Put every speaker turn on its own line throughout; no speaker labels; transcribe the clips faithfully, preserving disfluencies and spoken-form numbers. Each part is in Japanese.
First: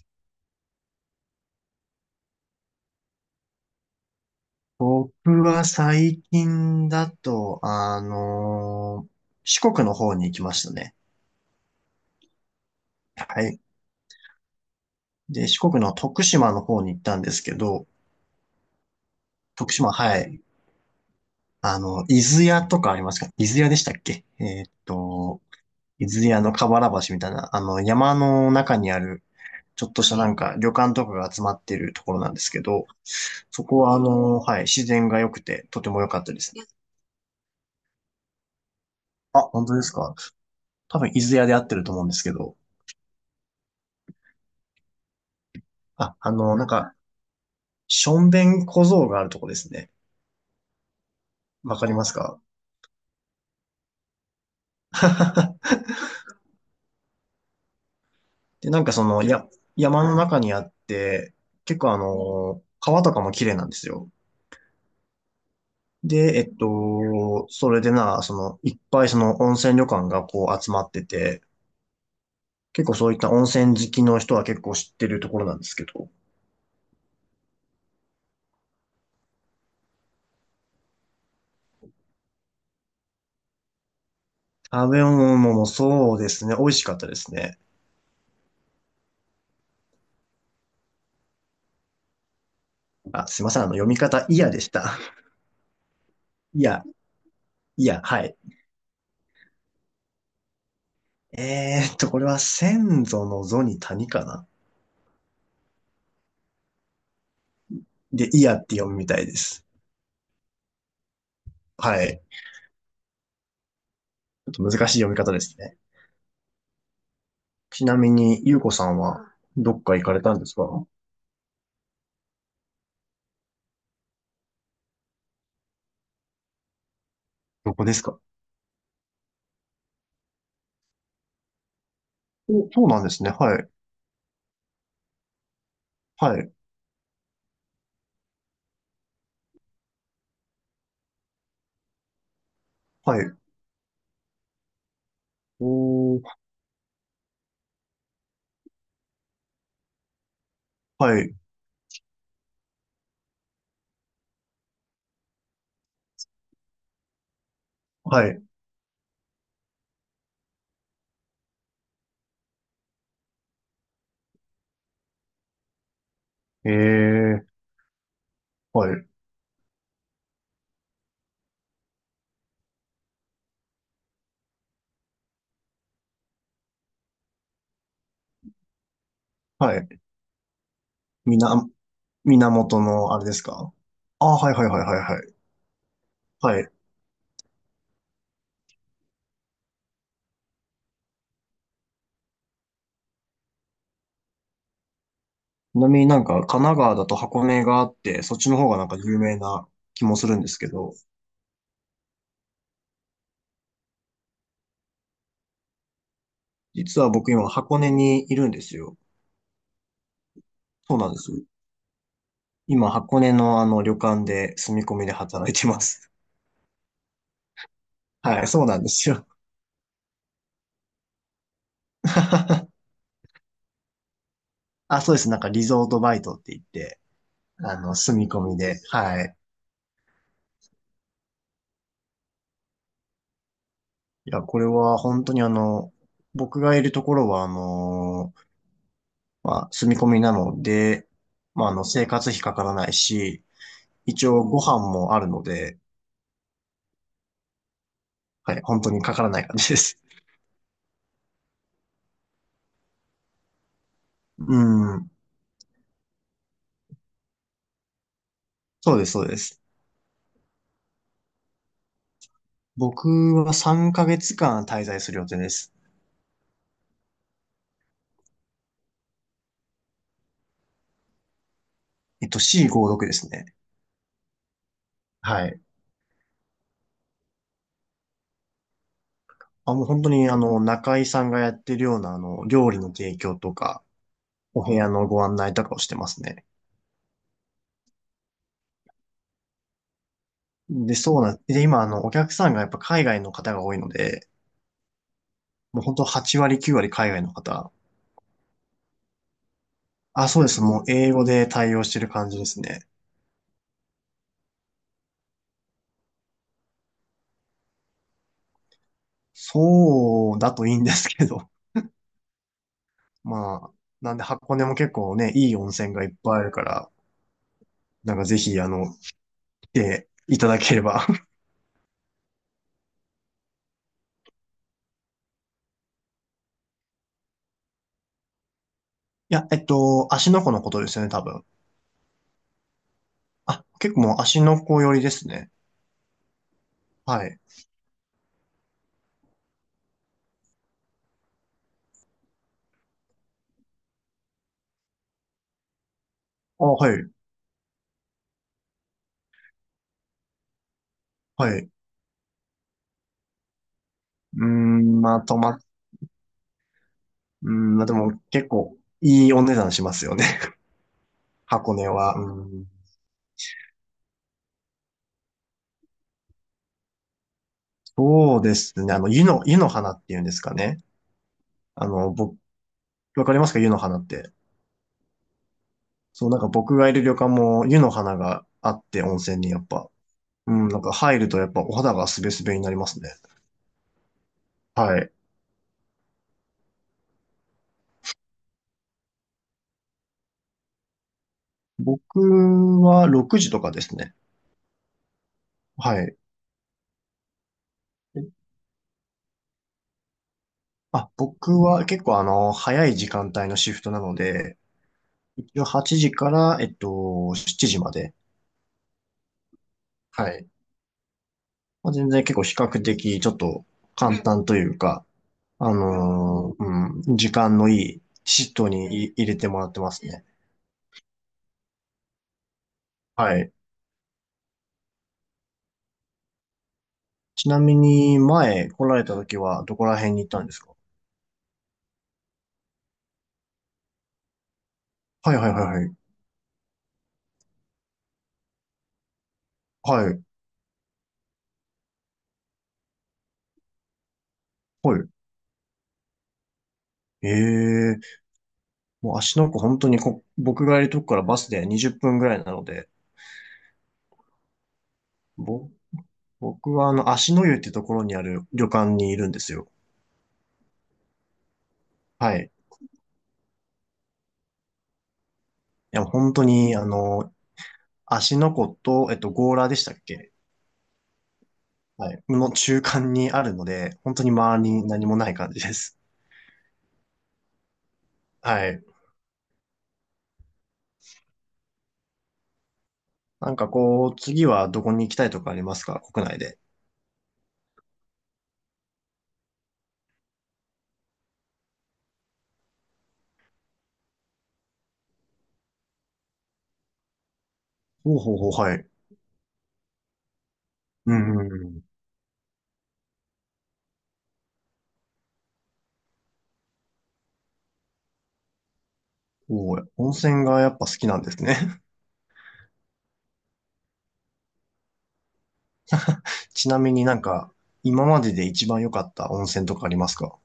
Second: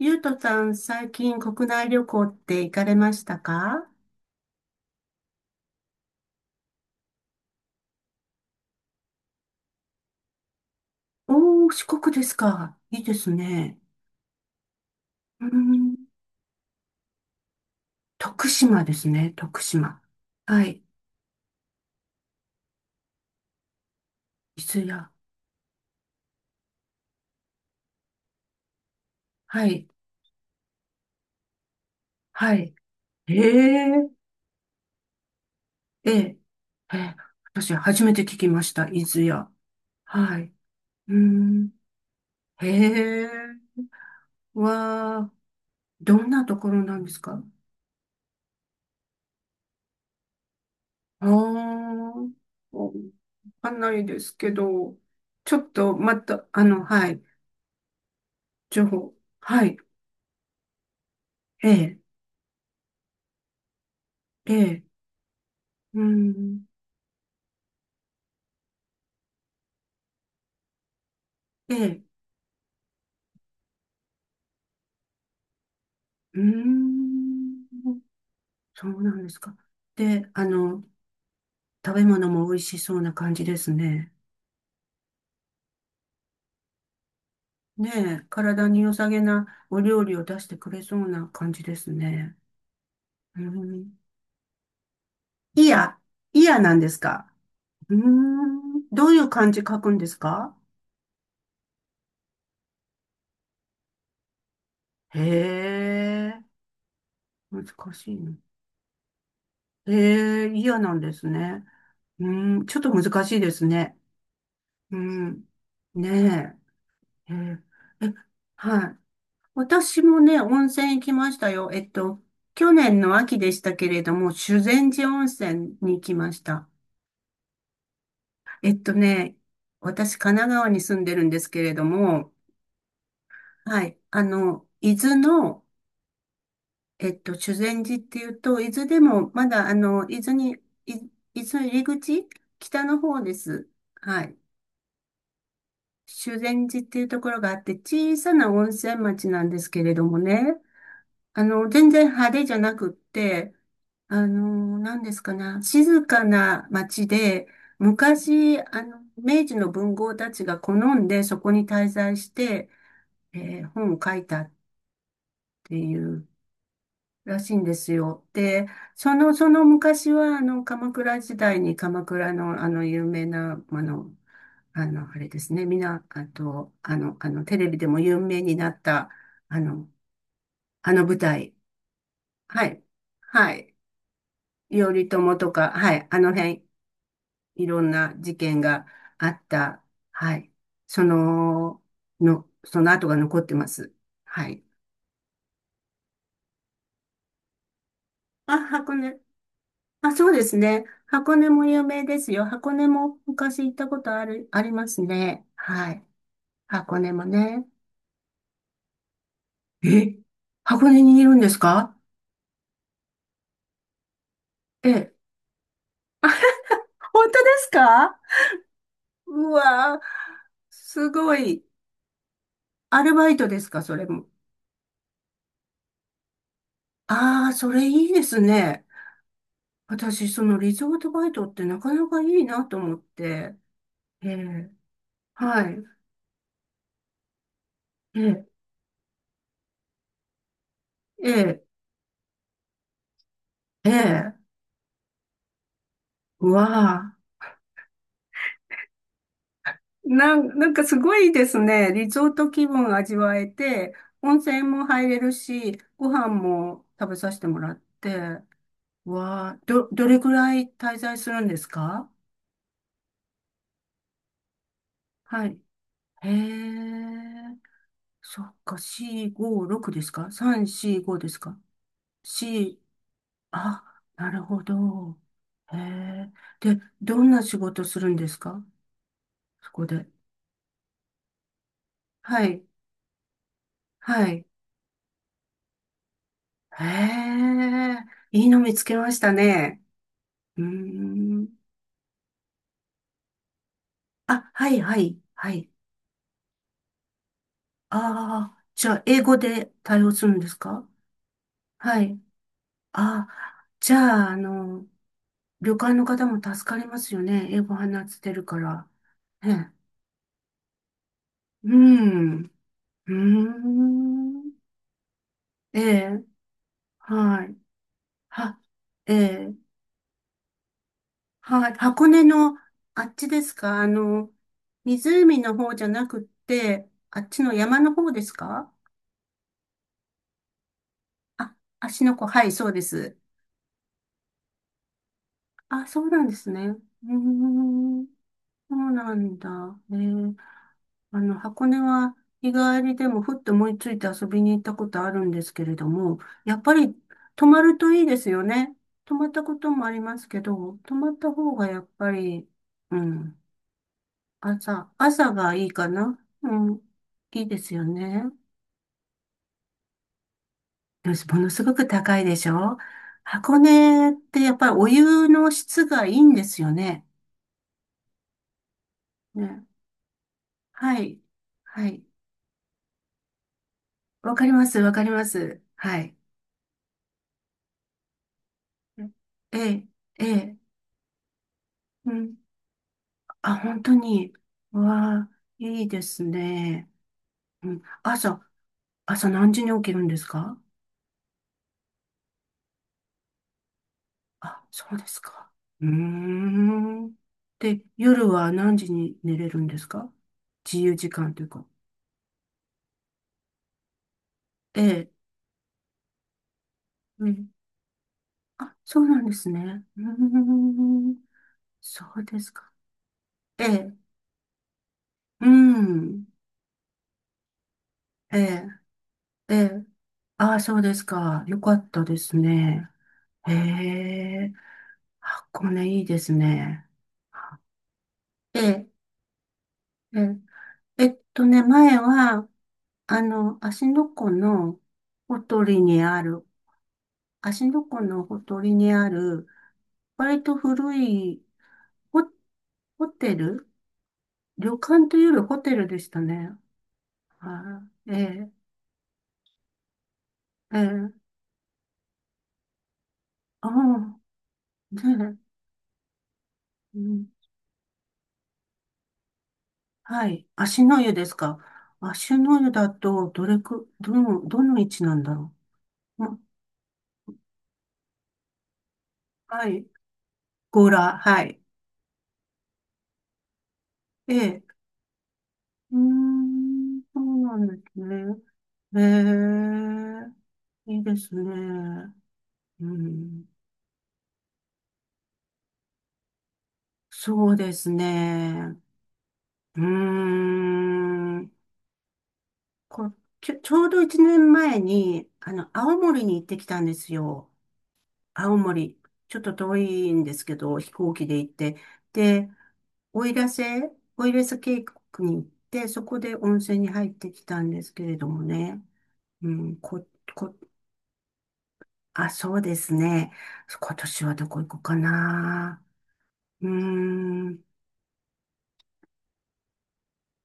ゆうとさん、最近国内旅行って行かれましたか？
僕は最近だと、あのー四国の方に行きましたね。
おー、四国ですか。いいです
はい。
ね。うー
で、四国の
ん、
徳島の方に行ったんですけど、
徳島ですね、徳
徳島、
島。
はい。
はい、
あの、伊豆屋とかありますか？伊豆屋でしたっけ？
伊
えーっ
豆や。
と、伊豆屋の河原橋みたいな、あの、山の中にある、
は
ちょ
い、
っとしたなんか旅館とかが集まってるところなんですけ
は
ど、
い。え
そこはあ
え
のーはい、自然が良くて、とても良
え
かった
え、
ですね。
ええ、私初めて聞きました、伊豆
あ、
や。
本当ですか？
はい。う
多分
ー
伊豆屋で合っ
ん、
てると思うんですけど、
へえ、わあ、
あ、
どん
あ
なと
の、なん
ころ
か、
なんですか？
しょんべん小僧があるとこですね。
ああ
わかります
ー、
か？
わかんないですけど、ちょっ とまた、あの、はい。
で、なん
情
かそ
報。
の、や、
はい。
山の中にあって、
え
結構
え、
あの、川とかも綺麗なんですよ。
ええ、うー
で、えっ
ん、
と、それでな、その、いっぱいその温泉旅館がこう集まってて、
ええ、
結構そういった温泉好きの人は結構知ってるところなんですけど、
うーん、そうなんですか。で、あの、食べ物も美味しそうな感じですね。
食べ物もそうですね、美味しかったですね。
ねえ、体に良さげなお料理を出してくれそうな感じですね。
あ、
う
す
ー
いません、あの、読み
ん、
方、いやでした。
いや、い や
い
なん
や、
ですか。
い
うー
や、はい。
ん、どういう漢字書くんですか？
えーっと、これは先祖の祖に谷かな。
へえ、難しい
で、
の？
イヤって読むみたいです。
へえ、いやなんですね。
はい。
うーん、ちょっと難しいですね。
ちょっと難
う
しい読み方で
ん。
すね。
ねえ。えー
ちなみ
え
に、ゆうこさ
はい。
んはどっか
私
行か
も
れたん
ね、
です
温
か？
泉行きましたよ。えっと、去年の秋でしたけれども、修善寺温泉に行きました。
どこですか？
えっとね、私、神奈川に住んでるんですけれども、
お、そうなんですね。はい。
はい。あの、伊豆の、
はい。
えっと、修善寺っていうと、伊豆でも、まだ、あの、伊豆に、い伊豆入り口、北の
は
方で
い。
す。はい。
お
修
ー、
善寺っていうところがあって、小さな温泉町なんですけれどもね。
はい。
あの、全然派手じゃなくって、あの、何ですかね、静かな町で、
はい。
昔、あの、明治の文豪たちが好んでそこに滞在して、えー本を書いたっていう
え
ら
ー、
しいんですよ。で、
はい。
その、その昔は、あの、鎌倉時代に鎌倉の、あの、有名な、あの、あの、あれですね、みな、あと、あの、あの、テレビでも有名になった、あ
は
の、
い。
あの舞
み
台。
な、
は
源
い。
のあれです
はい。
か？あ、はいはいはいはい
頼
はい。
朝とか、はい、あの
は
辺、
い。
いろんな事件があった、はい、その、の、その後が残ってます。はい。
ちなみになんか神奈川だと箱根があって、そっちの
あ、
方がなん
箱
か有
根。
名な気
あ、
もす
そう
るん
で
で
す
すけ
ね。
ど、
箱根も有名ですよ。箱根も昔行ったことある、ありますね。はい。箱
実は
根も
僕今
ね。
箱根にいるんですよ。
え、箱
そう
根
なん
に
で
い
す
る
よ。
んですか？
今、箱根のあの旅館で住み
え
込みで
え。
働いてます。
本当ですか？
はい、そうなんですよ。
うわー、すごい。アルバイトですか、それも。
あ、そうです。なんかリゾートバイトって言って、
ああ、そ
あ
れ
の、
いい
住
で
み
す
込みで。
ね。
はい。
私、そのリゾートバイトってなかなかいいなと思って、え
いや、これ
え、
は本当にあ
はい、
の、僕がいるところはあ
え
の、
え、
まあ、住み込みなので、
ええ、
まあ、あの、生活費かからないし、
え
一
え、
応ご飯もあるので、
うわあ、
はい、本当にかからない感じです。
なん、なんかすごいですね。リゾート気分味わえて、温
う
泉も入
ん。
れるし、ご飯も食べさせてもらって、
そうで
う
す、そうで
わあ、
す。
ど、どれくらい滞在するんですか？
僕はさんかげつかん滞在する予定
は
で
い。
す。
へえ、そっか、よん、ご、ろくですか ?さん、よん、ごですか
えっと、
?よん、
シーごじゅうろく ですね。
あ、なるほど。
はい。
へえ。で、どんな仕事するんですか？そ
あ、もう
こ
本
で。
当にあの、中井さんがやってるようなあ
は
の、
い。
料理の提供とか、
はい。
お部屋のご案内とかをしてますね。
へえ。いいの見つけましたね。うー
で、そうなん、
ん。
で、今あの、お客さんがやっぱ海外の方が多いので、
あ、はい、はい、はい。
もう本当はちわり割、きゅうわり割海外の方。
ああ、じゃあ、英語で対応す
あ、
るん
そう
で
で
す
す。もう
か？
英語で対応して
は
る
い。
感じですね。
ああ、じゃあ、あの、旅館の方も助かりますよね。英語話してるから。ね。
そうだといいんですけど。
うん。うー
まあ、なんで
ん。
箱根も結構ね、いい温
え
泉がいっ
え、
ぱいあるから、
はい。
なんかぜ
は、
ひあの、来
ええ
ていただければ。
はい、箱根のあっちですか？あの、湖の方じゃなくって、あっちの山の方ですか？
いや、えっと、芦ノ湖のことですよね、多分。
あ、芦ノ湖、はい、そうです。
あ、結構もう芦ノ湖寄りですね。
あ、そうなんですね。うー
はい。
ん、そうなんだ。ね、あの、箱根は日帰りでもふっと思いついて遊びに行ったことあるんですけれども、やっ
あ、
ぱり
はい、
泊まるといいですよね。泊まったこともありますけど、泊まった
は
方
い。
が
う
やっぱり、うん、
ー
朝、
ん、まあ
朝
と
が
ま、
いいかな。うん。いい
うー
です
ん、ま
よ
あ、でも
ね。
結構いいお値段しますよね。
よし、ものすご
箱
く
根は。
高
う
いで
ー
し
ん、
ょ？箱根ってやっぱりお湯の質がいいんですよね。
そうですね。あの、湯の、湯
ね。
の花っていうんですかね。
はい。
あ
はい。
の、僕、わかりますか？湯の花って。
わかります、わかります。はい。
そう、なんか僕がいる旅館も湯の花があって温泉に
え
やっ
え、
ぱ。
え
う
え。
ん、なんか入るとやっぱお肌が
う
すべ
ん。
すべになりますね。
あ、本当に。
はい。
わあ、いいですね。うん。朝、朝何時に起きるんですか？
僕はろくじとかですね。
あ、そうですか。うー
はい。
ん。で、夜は何時に寝れるんですか？自由時
あ、
間という
僕
か。
は結構あの、早い時間帯のシフトなので、
ええ。
一応はちじから、えっ
う
と、
ん。
しちじまで。
あ、そうなんですね。う
はい。
ーん。
まあ、
そ
全然
う
結
で
構
す
比
か。
較的ちょっ
え
と
え。
簡単というか、
う
あ
ん。
のーうん、時間のいい
え
シッ
え。
トにい入れて
え
もらって
え。
ますね。
ああ、そうですか。よかったですね。
は
へ
い。
え。箱根いいですね。
ちなみに
え
前来
え。
られた時はどこら辺
え
に行っ
え。
たんですか？
えっとね、前は、あの、芦ノ湖の
はい
ほ
はいは
と
い
り
はい。
にある芦ノ湖のほとりにある、
はい。
割と古いホ、ホテル旅
は
館
い。
というよりホテルでしたね。は
え
い。え
え、
え、
もう足の子本当にこ、僕
え
がいるとこ
え、
からバスでにじゅっぷんぐらいなので、
ああ、ね
ぼ、僕はあ
え、う
の
ん、
足の湯ってところにある旅館にいるんですよ。
はい。芦の湯ですか。
は
芦
い。
の湯
い
だと、どれく、どの、どの位置なんだろ
や、
う。う
本
ん
当に、あのー芦ノ湖と、えっと、強
は
羅でし
い。
たっけ？
強羅、はい。
はい。の中間にあるので、本当に
え
周り
え、
に何もない感じで
うー
す。
ん、そうなんですね。
はい。
ええ、いいですね。うん、
なんかこう、次はどこに行きたいとかありますか？国内で。
そうですね。うーん。こう、ちょ、ちょうどいちねんまえに、あの、青森に行ってきたんですよ。
ほうほうほう、
青
はい。
森。ちょっと遠いんですけど、飛
う
行機で
んう
行っ
んう
て。
ん。
で、奥入瀬、奥入瀬渓谷に行って、そこで温泉に入ってきたんですけれどもね。う
お
ん、
ー、
こ、
温泉
こ、
がやっぱ好きなんですね。
あ、そうですね。今年はどこ行こうかな。う
ち
ー
なみになんか、
ん。
今までで一番良かった温泉とかありますか？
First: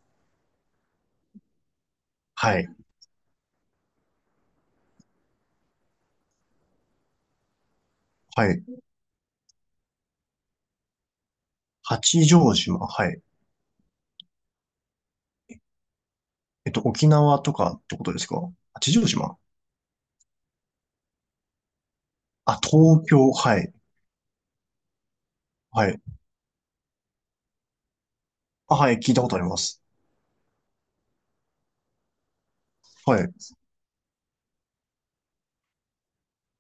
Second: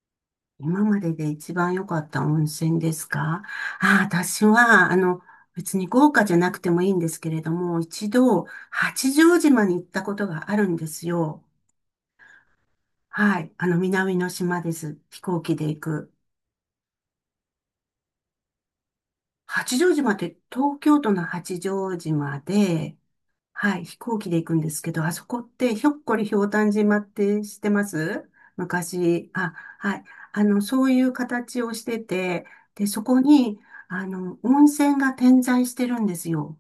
今までで一番良かった温
はい。
泉ですか？ああ、私は、あの、別に豪華じゃなくてもいいんですけれども、一度、
はい。
八丈島に行ったことがあるんですよ。
八丈島、はい。
はい。あの、南の島です。飛行機で行く。
えっと、沖縄とかってことですか？八丈島。
八丈島って東京都の八丈島
あ、
で、
東京、はい。
はい、飛行機で行くんですけど、あそこってひ
は
ょっ
い。
こりひょうたん島って知ってます？
あ、はい、聞いた
昔。
ことあり
あ、
ます。
はい。あの、そういう形をしてて、で、そこ
はい。
に、あの、温泉が点在してるんですよ。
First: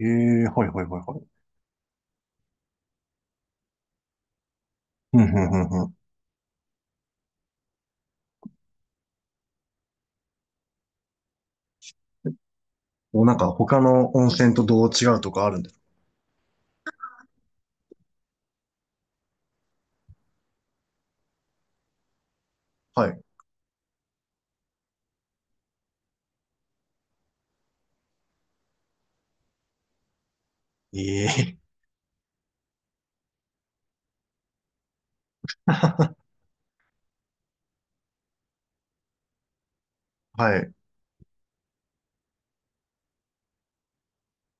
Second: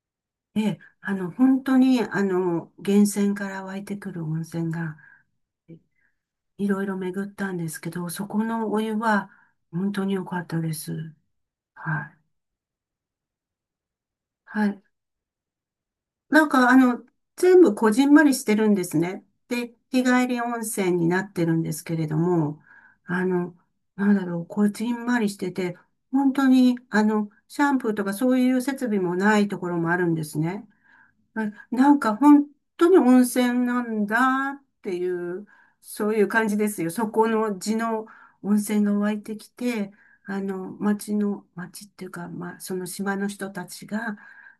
ええ、はい
で、
はいはい
あ
はい。
の、本当に、あの、源泉から湧いてくる温泉が、
うん、うん、うん、うん。
いろいろ巡ったんですけど、そこのお湯は、本当に良かったです。はい。
もうなんか他の温泉と
はい。
どう違うとかあるんです
なんか、あの、全部こじんまりしてるんですね。で、日帰り温泉になってるんですけれども、
か？はい。
あの、なんだろう、こじんまりしてて、本当に、あの、シャンプーとかそういう設備もないところもあるんですね。
え
あ
え、
なんか本当に温泉なんだっていう、そういう感じですよ。そこの地の温泉が湧いてきて、あ
は
の、
い。
町の、町っていうか、まあ、その島の人たちが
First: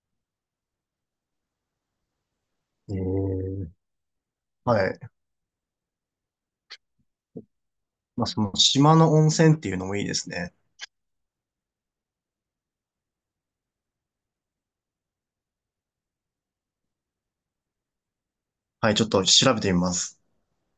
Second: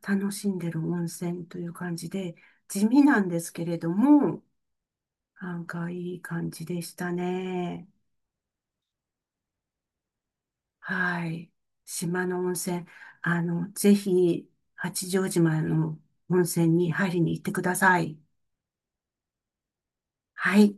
楽しんでる温泉という感じで、地
え
味なんですけ
え、
れども、
はい。
なんかいい感じでしたね。
まあ、その島の温泉っていうのもいいですね。
はい。島の温泉、あの、ぜひ、八丈島の温泉に入りに行ってください。
はい、ちょっと調べてみます。
はい。